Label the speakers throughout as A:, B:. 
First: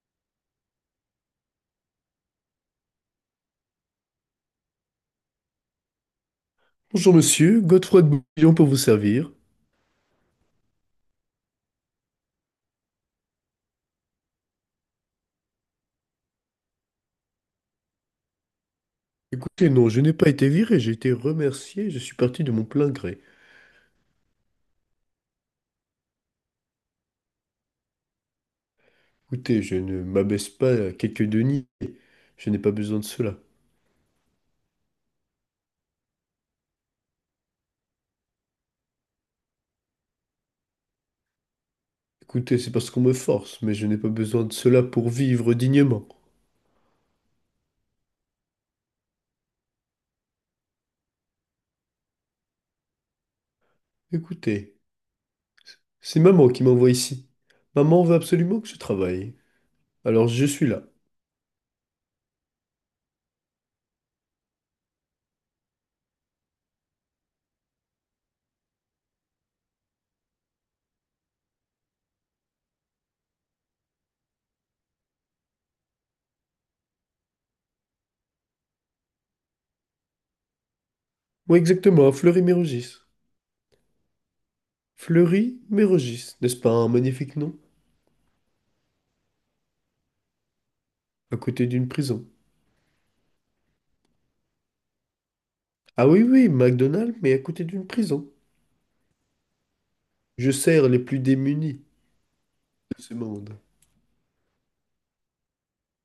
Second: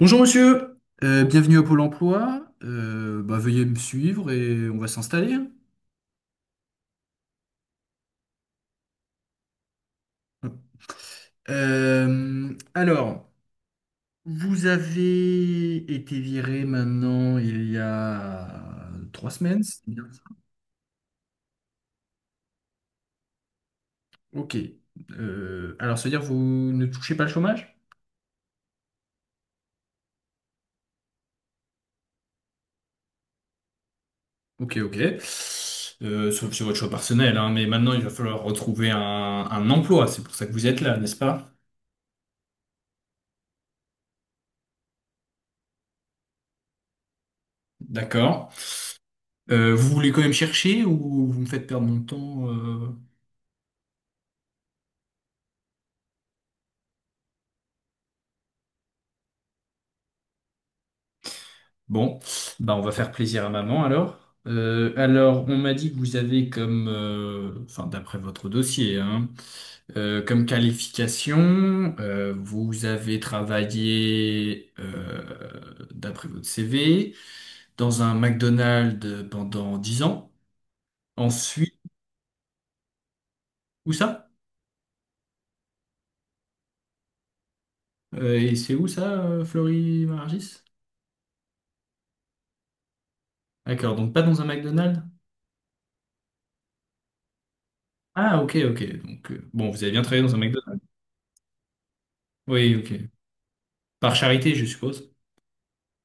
A: Bonjour monsieur, bienvenue à Pôle emploi. Veuillez me suivre et on va s'installer.
B: Bonjour monsieur, Godefroy de Bouillon pour vous servir.
A: Euh, alors, Vous avez été viré maintenant il y a 3 semaines,
B: Écoutez,
A: c'est
B: non, je
A: bien
B: n'ai
A: ça?
B: pas été viré, j'ai été remercié, je suis parti de mon plein gré.
A: Ok. Ça veut dire que vous ne touchez pas le chômage?
B: Écoutez, je ne m'abaisse pas à quelques deniers, je n'ai pas besoin de cela.
A: Ok, ok. Sauf sur votre choix personnel, hein, mais maintenant il va falloir retrouver un emploi. C'est pour ça que vous êtes là, n'est-ce pas?
B: Écoutez, c'est parce qu'on me force, mais je n'ai pas besoin de cela pour vivre dignement.
A: D'accord. Vous voulez quand même chercher ou vous me faites perdre mon temps?
B: Écoutez, c'est maman qui m'envoie ici. Maman veut absolument que je travaille. Alors je suis là.
A: Bon, bah on va faire plaisir à maman alors. On m'a dit que vous avez comme, enfin d'après votre dossier, hein, comme qualification, vous avez travaillé, d'après votre CV, dans un McDonald's pendant 10 ans.
B: Oui,
A: Ensuite,
B: exactement, à Fleury-Mérogis.
A: où ça?
B: Fleury-Mérogis, n'est-ce pas un magnifique nom?
A: Et c'est où ça, Florie Margis?
B: À côté d'une prison.
A: D'accord, donc pas dans un McDonald's?
B: Ah oui, oui, McDonald's, mais à côté d'une prison.
A: Ah, ok, ok. Donc, bon, vous avez bien travaillé dans un
B: Je
A: McDonald's?
B: sers les plus démunis
A: Oui,
B: de
A: ok.
B: ce monde.
A: Par charité, je suppose.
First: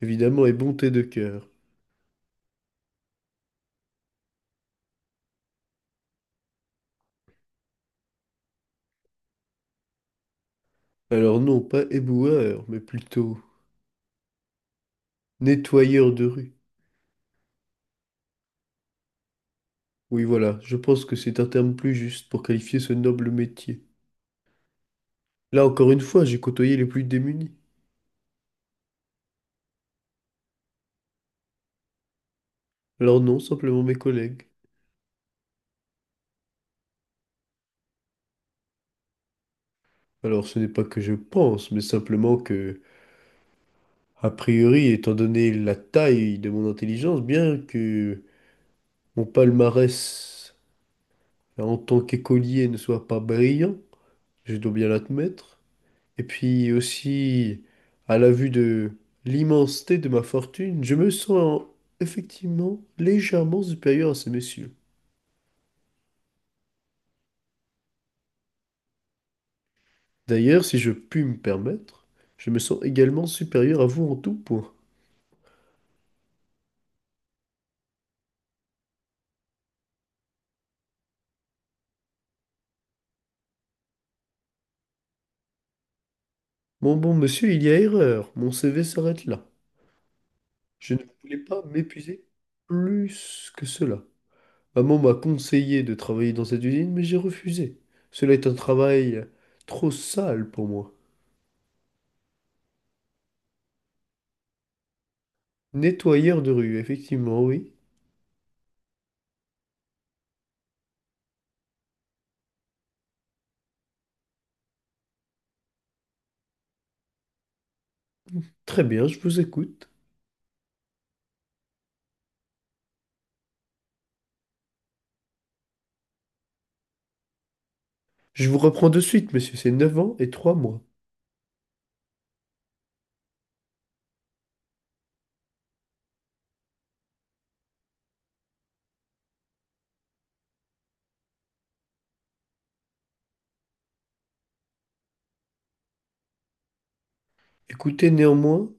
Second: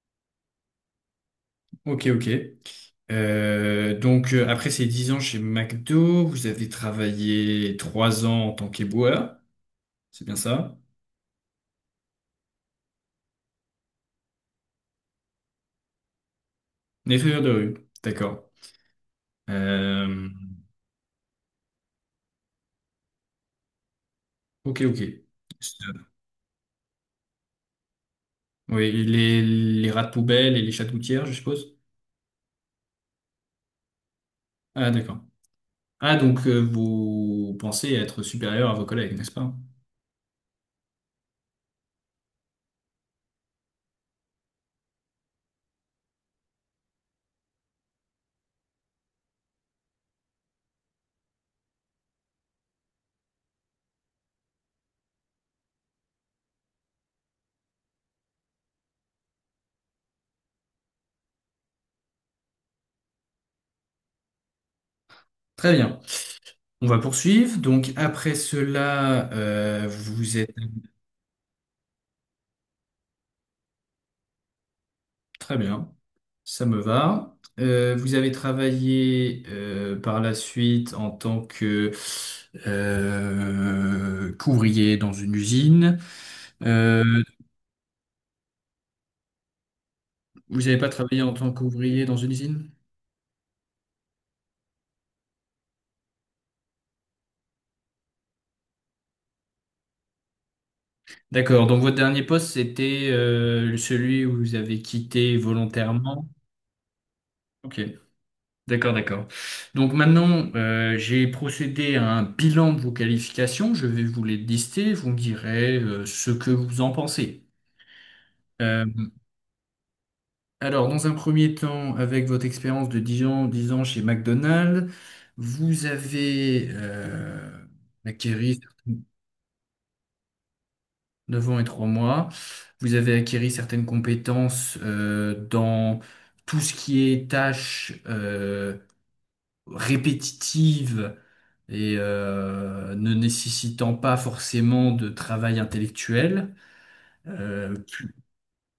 B: Évidemment, et bonté de cœur.
A: Ok, ok. Après ces 10 ans chez McDo, vous avez travaillé 3 ans en tant qu'éboueur, c'est bien ça?
B: Alors non, pas éboueur, mais plutôt nettoyeur de rue.
A: Nettoyeur de rue, d'accord.
B: Oui,
A: Euh,
B: voilà, je pense que c'est un terme plus juste pour qualifier ce noble métier.
A: ok, ok.
B: Là, encore une fois, j'ai côtoyé les plus démunis.
A: Oui, les rats de poubelle et les chats de gouttière, je suppose?
B: Alors non, simplement mes collègues.
A: Ah, d'accord. Ah, donc vous pensez être supérieur à vos collègues, n'est-ce pas?
B: Alors ce n'est pas que je pense, mais simplement que, a priori, étant donné la taille de mon intelligence, bien que mon palmarès en tant qu'écolier ne soit pas brillant, je dois bien l'admettre, et puis aussi, à la vue de l'immensité de ma fortune, je me sens effectivement légèrement supérieur à ces messieurs.
A: Très bien. On va poursuivre. Donc après cela, vous êtes.
B: D'ailleurs, si je puis me permettre, je me sens également supérieur à vous en tout point.
A: Très bien, ça me va. Vous avez travaillé par la suite en tant que qu'ouvrier dans une usine.
B: Mon bon
A: Euh,
B: monsieur, il y a erreur. Mon CV s'arrête là.
A: Vous n'avez pas
B: Je ne
A: travaillé en
B: voulais
A: tant
B: pas
A: qu'ouvrier dans
B: m'épuiser
A: une usine?
B: plus que cela. Maman m'a conseillé de travailler dans cette usine, mais j'ai refusé. Cela est un travail trop sale pour moi.
A: D'accord, donc votre dernier poste, c'était celui où vous avez quitté volontairement.
B: Nettoyeur de rue, effectivement, oui.
A: Ok, d'accord, d'accord. Donc maintenant, j'ai procédé à un bilan de vos qualifications. Je vais vous les lister. Vous me direz ce que vous en pensez.
B: Très
A: Euh,
B: bien, je vous écoute.
A: Alors, dans un premier temps, avec votre expérience de 10 ans, 10 ans chez McDonald's, vous avez
B: Je vous
A: acquéri.
B: reprends de suite, monsieur, c'est 9 ans et 3 mois.
A: 9 ans et 3 mois, vous avez acquéri certaines compétences dans tout ce qui est tâches répétitives et ne nécessitant pas forcément de travail intellectuel. Euh,
B: Écoutez, néanmoins,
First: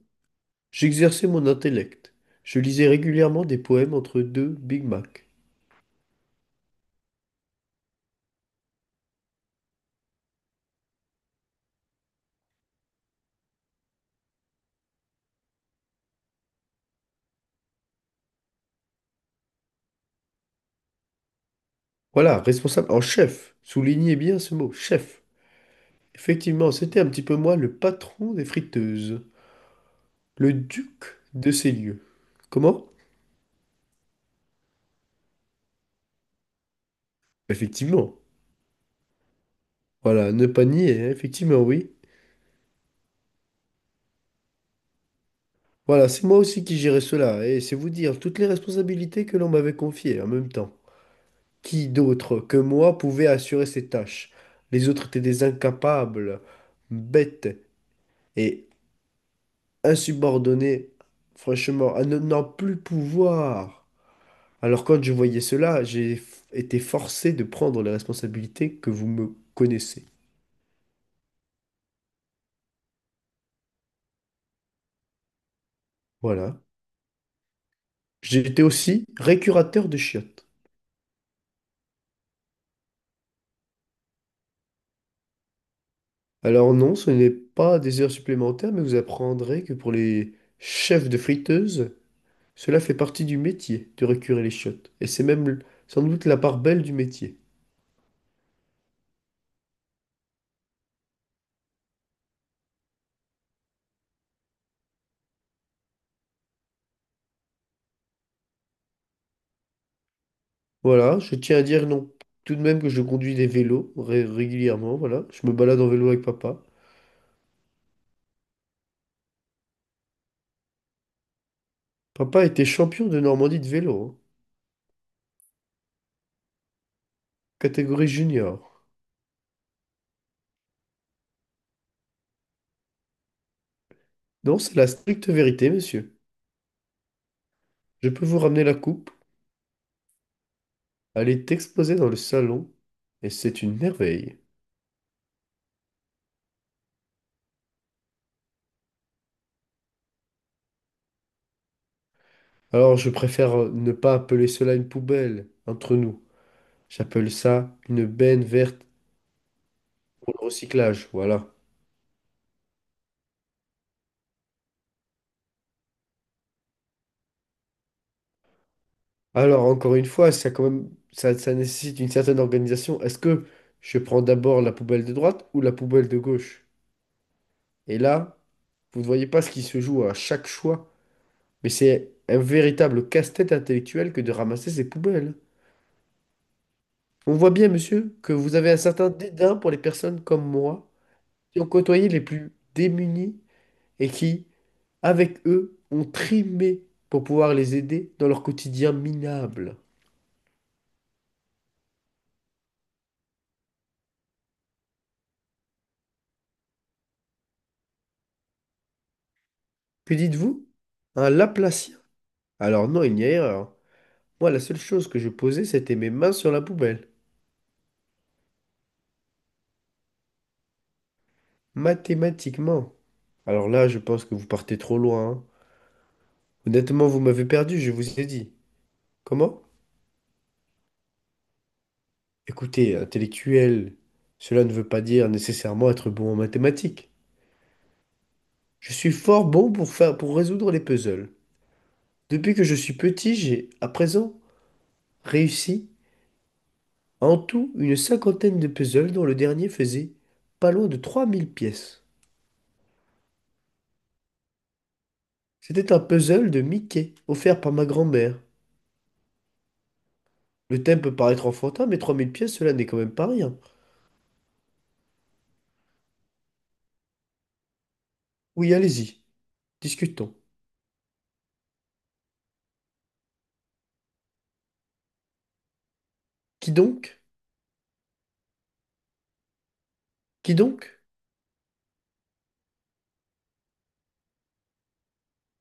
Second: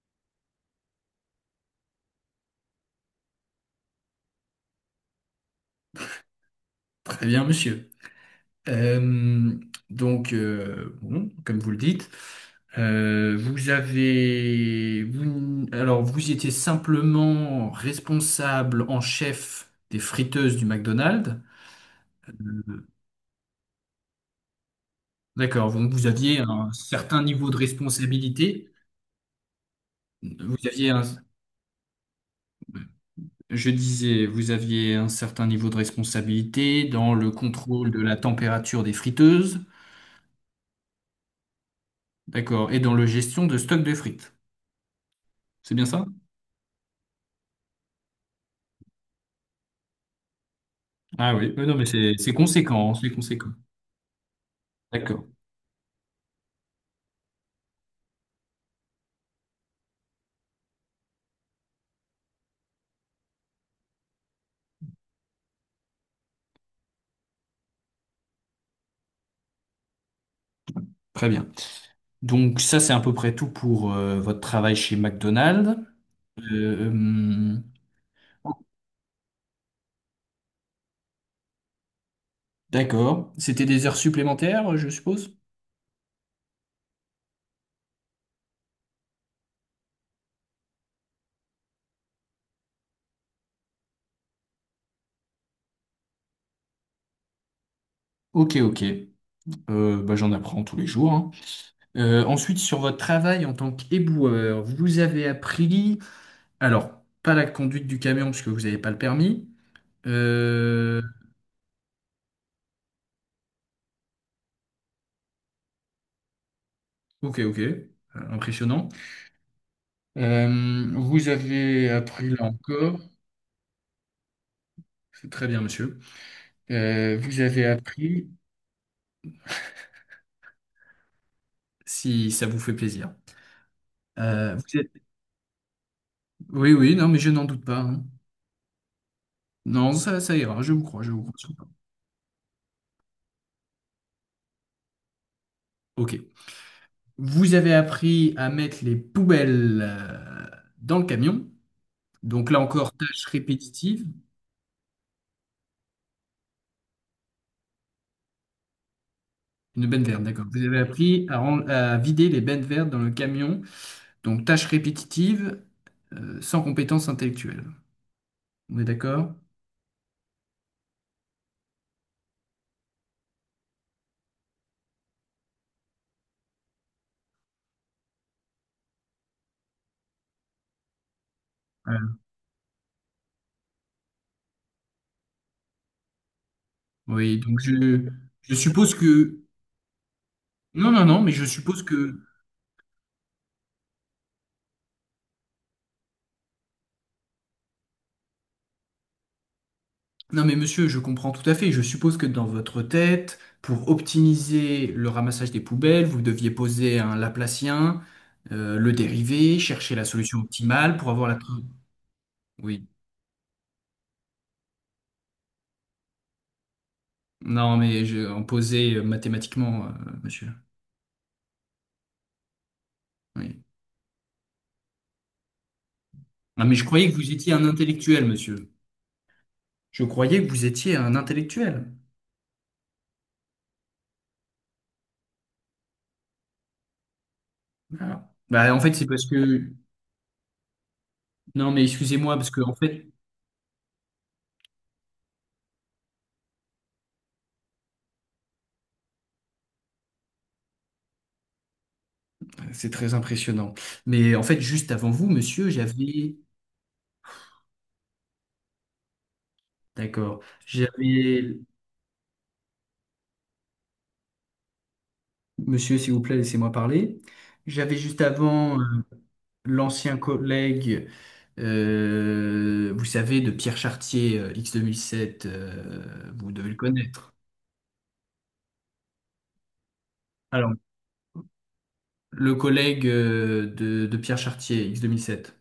B: j'exerçais mon intellect. Je lisais régulièrement des poèmes entre deux Big Mac.
A: Très bien, monsieur. Euh, bon, comme vous le dites, alors vous étiez simplement responsable en chef des friteuses du McDonald's.
B: Voilà, responsable en chef. Soulignez bien ce mot, chef.
A: D'accord, donc vous aviez un
B: Effectivement, c'était un
A: certain
B: petit peu
A: niveau
B: moi
A: de
B: le patron des
A: responsabilité.
B: friteuses, le
A: Vous aviez un,
B: duc de ces lieux. Comment?
A: je disais, vous aviez un certain niveau de responsabilité dans le contrôle de la
B: Effectivement.
A: température des friteuses,
B: Voilà, ne pas nier, hein, effectivement, oui.
A: d'accord, et dans la gestion de stock de frites. C'est bien ça?
B: Voilà, c'est moi aussi qui gérais cela, et c'est vous dire toutes les responsabilités que l'on m'avait confiées en même temps.
A: Ah oui, oui, non, mais
B: Qui
A: c'est
B: d'autre que
A: conséquent,
B: moi
A: c'est
B: pouvait
A: conséquent.
B: assurer ces tâches? Les autres étaient
A: D'accord,
B: des incapables, bêtes et insubordonnés, franchement, à ne n'en plus pouvoir. Alors quand je voyais cela, j'ai été forcé de prendre les responsabilités que vous me connaissez.
A: très bien. Donc ça, c'est à peu près tout pour votre travail chez McDonald's.
B: Voilà.
A: Euh, hum,
B: J'étais aussi récurateur de chiottes.
A: d'accord. C'était des heures supplémentaires, je suppose?
B: Alors non, ce n'est pas des heures supplémentaires, mais vous apprendrez que pour les chefs de friteuse, cela fait partie du métier de récurer les chiottes, et c'est même sans doute la part belle du métier.
A: Ok, ok. Bah, j'en apprends tous les jours, hein. Ensuite, sur votre travail en tant qu'éboueur, vous avez appris, alors, pas la conduite du camion puisque vous n'avez pas le permis. Euh,
B: Voilà, je tiens à dire non, tout de même que je conduis des vélos régulièrement, voilà, je me balade en vélo avec papa.
A: ok, ok. Impressionnant. Vous avez appris
B: Papa
A: là
B: était
A: encore,
B: champion de Normandie de vélo, hein,
A: c'est très bien, monsieur. Vous avez
B: catégorie
A: appris
B: junior.
A: si ça vous fait plaisir.
B: Non, c'est
A: Vous
B: la
A: êtes-
B: stricte vérité, monsieur.
A: Oui, oui, non, mais je n'en doute pas, hein.
B: Je peux vous ramener la coupe,
A: Non, ça ira, je vous crois, je vous
B: aller
A: crois. Je
B: est
A: vous.
B: exposée dans le salon, et c'est une merveille.
A: Ok. Vous avez appris à mettre les poubelles dans le camion. Donc là encore,
B: Alors, je
A: tâche
B: préfère ne
A: répétitive.
B: pas appeler cela une poubelle, entre nous. J'appelle ça une benne verte
A: Une benne verte,
B: pour
A: d'accord.
B: le
A: Vous avez
B: recyclage,
A: appris à,
B: voilà.
A: à vider les bennes vertes dans le camion. Donc tâche répétitive, sans compétence intellectuelle. On est d'accord?
B: Alors, encore une fois, ça, quand même, ça nécessite une certaine organisation. Est-ce que je prends d'abord la poubelle de droite ou la poubelle de gauche? Et là, vous ne voyez pas ce qui se joue à chaque choix, mais c'est
A: Voilà.
B: un véritable casse-tête intellectuel que de ramasser ces poubelles. On
A: Oui,
B: voit
A: donc
B: bien, monsieur, que
A: je
B: vous avez un
A: suppose
B: certain
A: que...
B: dédain pour les personnes comme moi,
A: Non, non, non, mais je
B: qui ont
A: suppose
B: côtoyé
A: que...
B: les plus démunis et qui, avec eux, ont trimé pour pouvoir les aider dans leur quotidien minable.
A: Non mais monsieur, je comprends tout à fait. Je suppose que dans votre tête, pour optimiser le ramassage des poubelles, vous deviez poser un Laplacien, le dériver, chercher la
B: Que
A: solution
B: dites-vous?
A: optimale pour avoir
B: Un
A: la...
B: laplacien.
A: Oui.
B: Alors non, il n'y a erreur. Moi, la seule chose que je posais, c'était mes mains sur la poubelle.
A: Non mais en poser mathématiquement, monsieur.
B: Mathématiquement.
A: Oui.
B: Alors là, je pense que vous partez trop loin, hein.
A: Non mais je
B: Honnêtement,
A: croyais que
B: vous
A: vous
B: m'avez
A: étiez un
B: perdu, je vous
A: intellectuel,
B: ai dit.
A: monsieur.
B: Comment?
A: Je croyais que vous étiez un intellectuel.
B: Écoutez, intellectuel, cela ne veut pas dire nécessairement être bon en mathématiques.
A: Ah. Bah, en fait,
B: Je
A: c'est
B: suis
A: parce
B: fort bon
A: que...
B: pour faire, pour résoudre les puzzles.
A: Non mais excusez-moi, parce
B: Depuis
A: que
B: que
A: en
B: je suis
A: fait,
B: petit, j'ai, à présent, réussi en tout une cinquantaine de puzzles dont le dernier faisait pas loin de 3000 pièces.
A: c'est très impressionnant. Mais en fait, juste avant vous, monsieur,
B: C'était un
A: j'avais...
B: puzzle de Mickey, offert par ma grand-mère.
A: D'accord.
B: Le thème peut paraître
A: J'avais,
B: enfantin, mais 3000 pièces, cela n'est quand même pas rien.
A: monsieur, s'il vous plaît, laissez-moi parler. J'avais juste
B: Oui,
A: avant
B: allez-y,
A: l'ancien
B: discutons.
A: collègue, vous savez, de Pierre Chartier, X2007, vous devez
B: Qui
A: le
B: donc?
A: connaître.
B: Qui
A: Alors,
B: donc?
A: le collègue de Pierre Chartier, X2007, 2007.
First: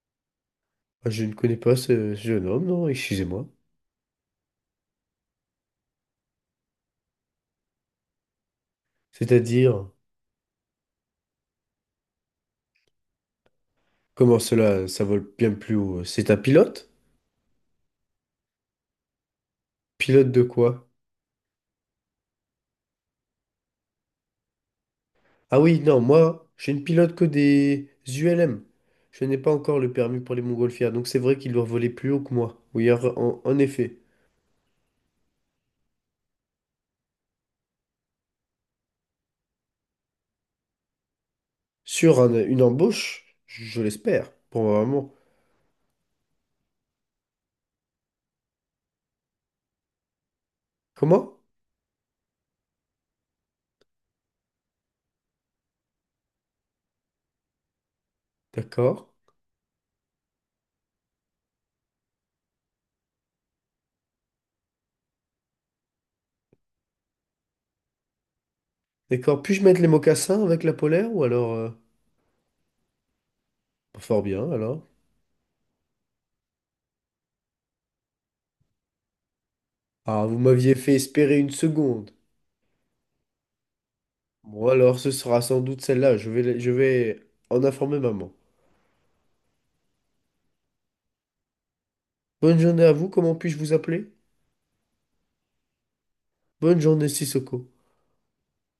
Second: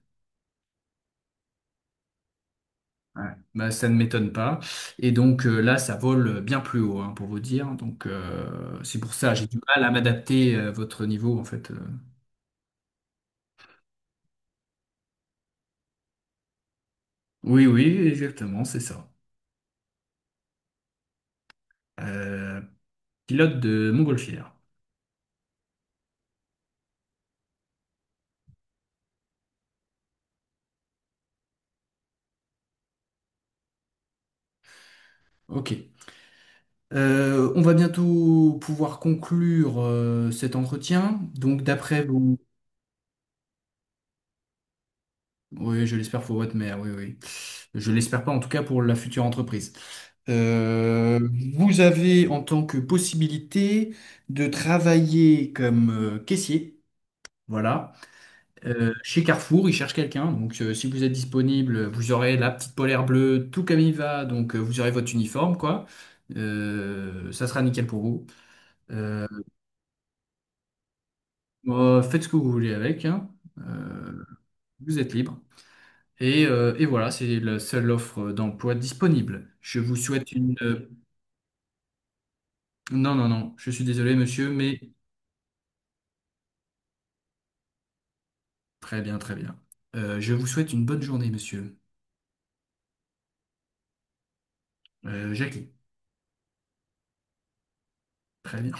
B: Ah, je ne connais pas ce jeune homme, non,
A: Ouais.
B: excusez-moi.
A: Bah, ça ne m'étonne pas. Et donc là, ça vole bien plus haut, hein, pour vous dire. Donc c'est pour ça, j'ai du mal à
B: C'est-à-dire,
A: m'adapter à votre niveau, en fait.
B: comment cela, ça vole bien plus haut? C'est un pilote?
A: Oui, oui, exactement, c'est ça.
B: Pilote de quoi?
A: Euh, Pilote de montgolfière.
B: Ah oui, non, moi, je ne pilote que des ULM. Je n'ai pas encore le permis pour les montgolfières, donc c'est vrai qu'il doit voler plus haut que moi. Oui, en effet.
A: Ok. On va bientôt pouvoir conclure cet entretien. Donc, d'après
B: Sur
A: vous,
B: une embauche, je l'espère, pour ma maman.
A: oui, je l'espère pour votre mère, oui, oui. Je l'espère pas, en tout cas pour la future entreprise. Euh,
B: Comment?
A: Vous avez en tant que possibilité de travailler comme caissier. Voilà.
B: D'accord.
A: Chez Carrefour, ils cherchent quelqu'un. Donc, si vous êtes disponible, vous aurez la petite polaire bleue, tout comme il va. Donc, vous aurez votre uniforme, quoi. Ça sera nickel pour vous. Euh,
B: D'accord. Puis-je mettre les mocassins avec la polaire ou alors...
A: bon, faites ce que vous voulez avec, hein.
B: bah, fort
A: Euh,
B: bien, alors.
A: Vous êtes libre. Et voilà, c'est la seule offre d'emploi disponible. Je vous
B: Ah,
A: souhaite
B: vous
A: une...
B: m'aviez fait espérer une seconde.
A: Non, non, non, je suis désolé, monsieur,
B: Bon,
A: mais
B: alors ce sera sans doute celle-là. Je vais en informer maman.
A: très bien, très bien. Je vous souhaite une bonne journée, monsieur.
B: Bonne journée à vous. Comment puis-je vous appeler?
A: Jackie,
B: Bonne journée, Sissoko.
A: très bien.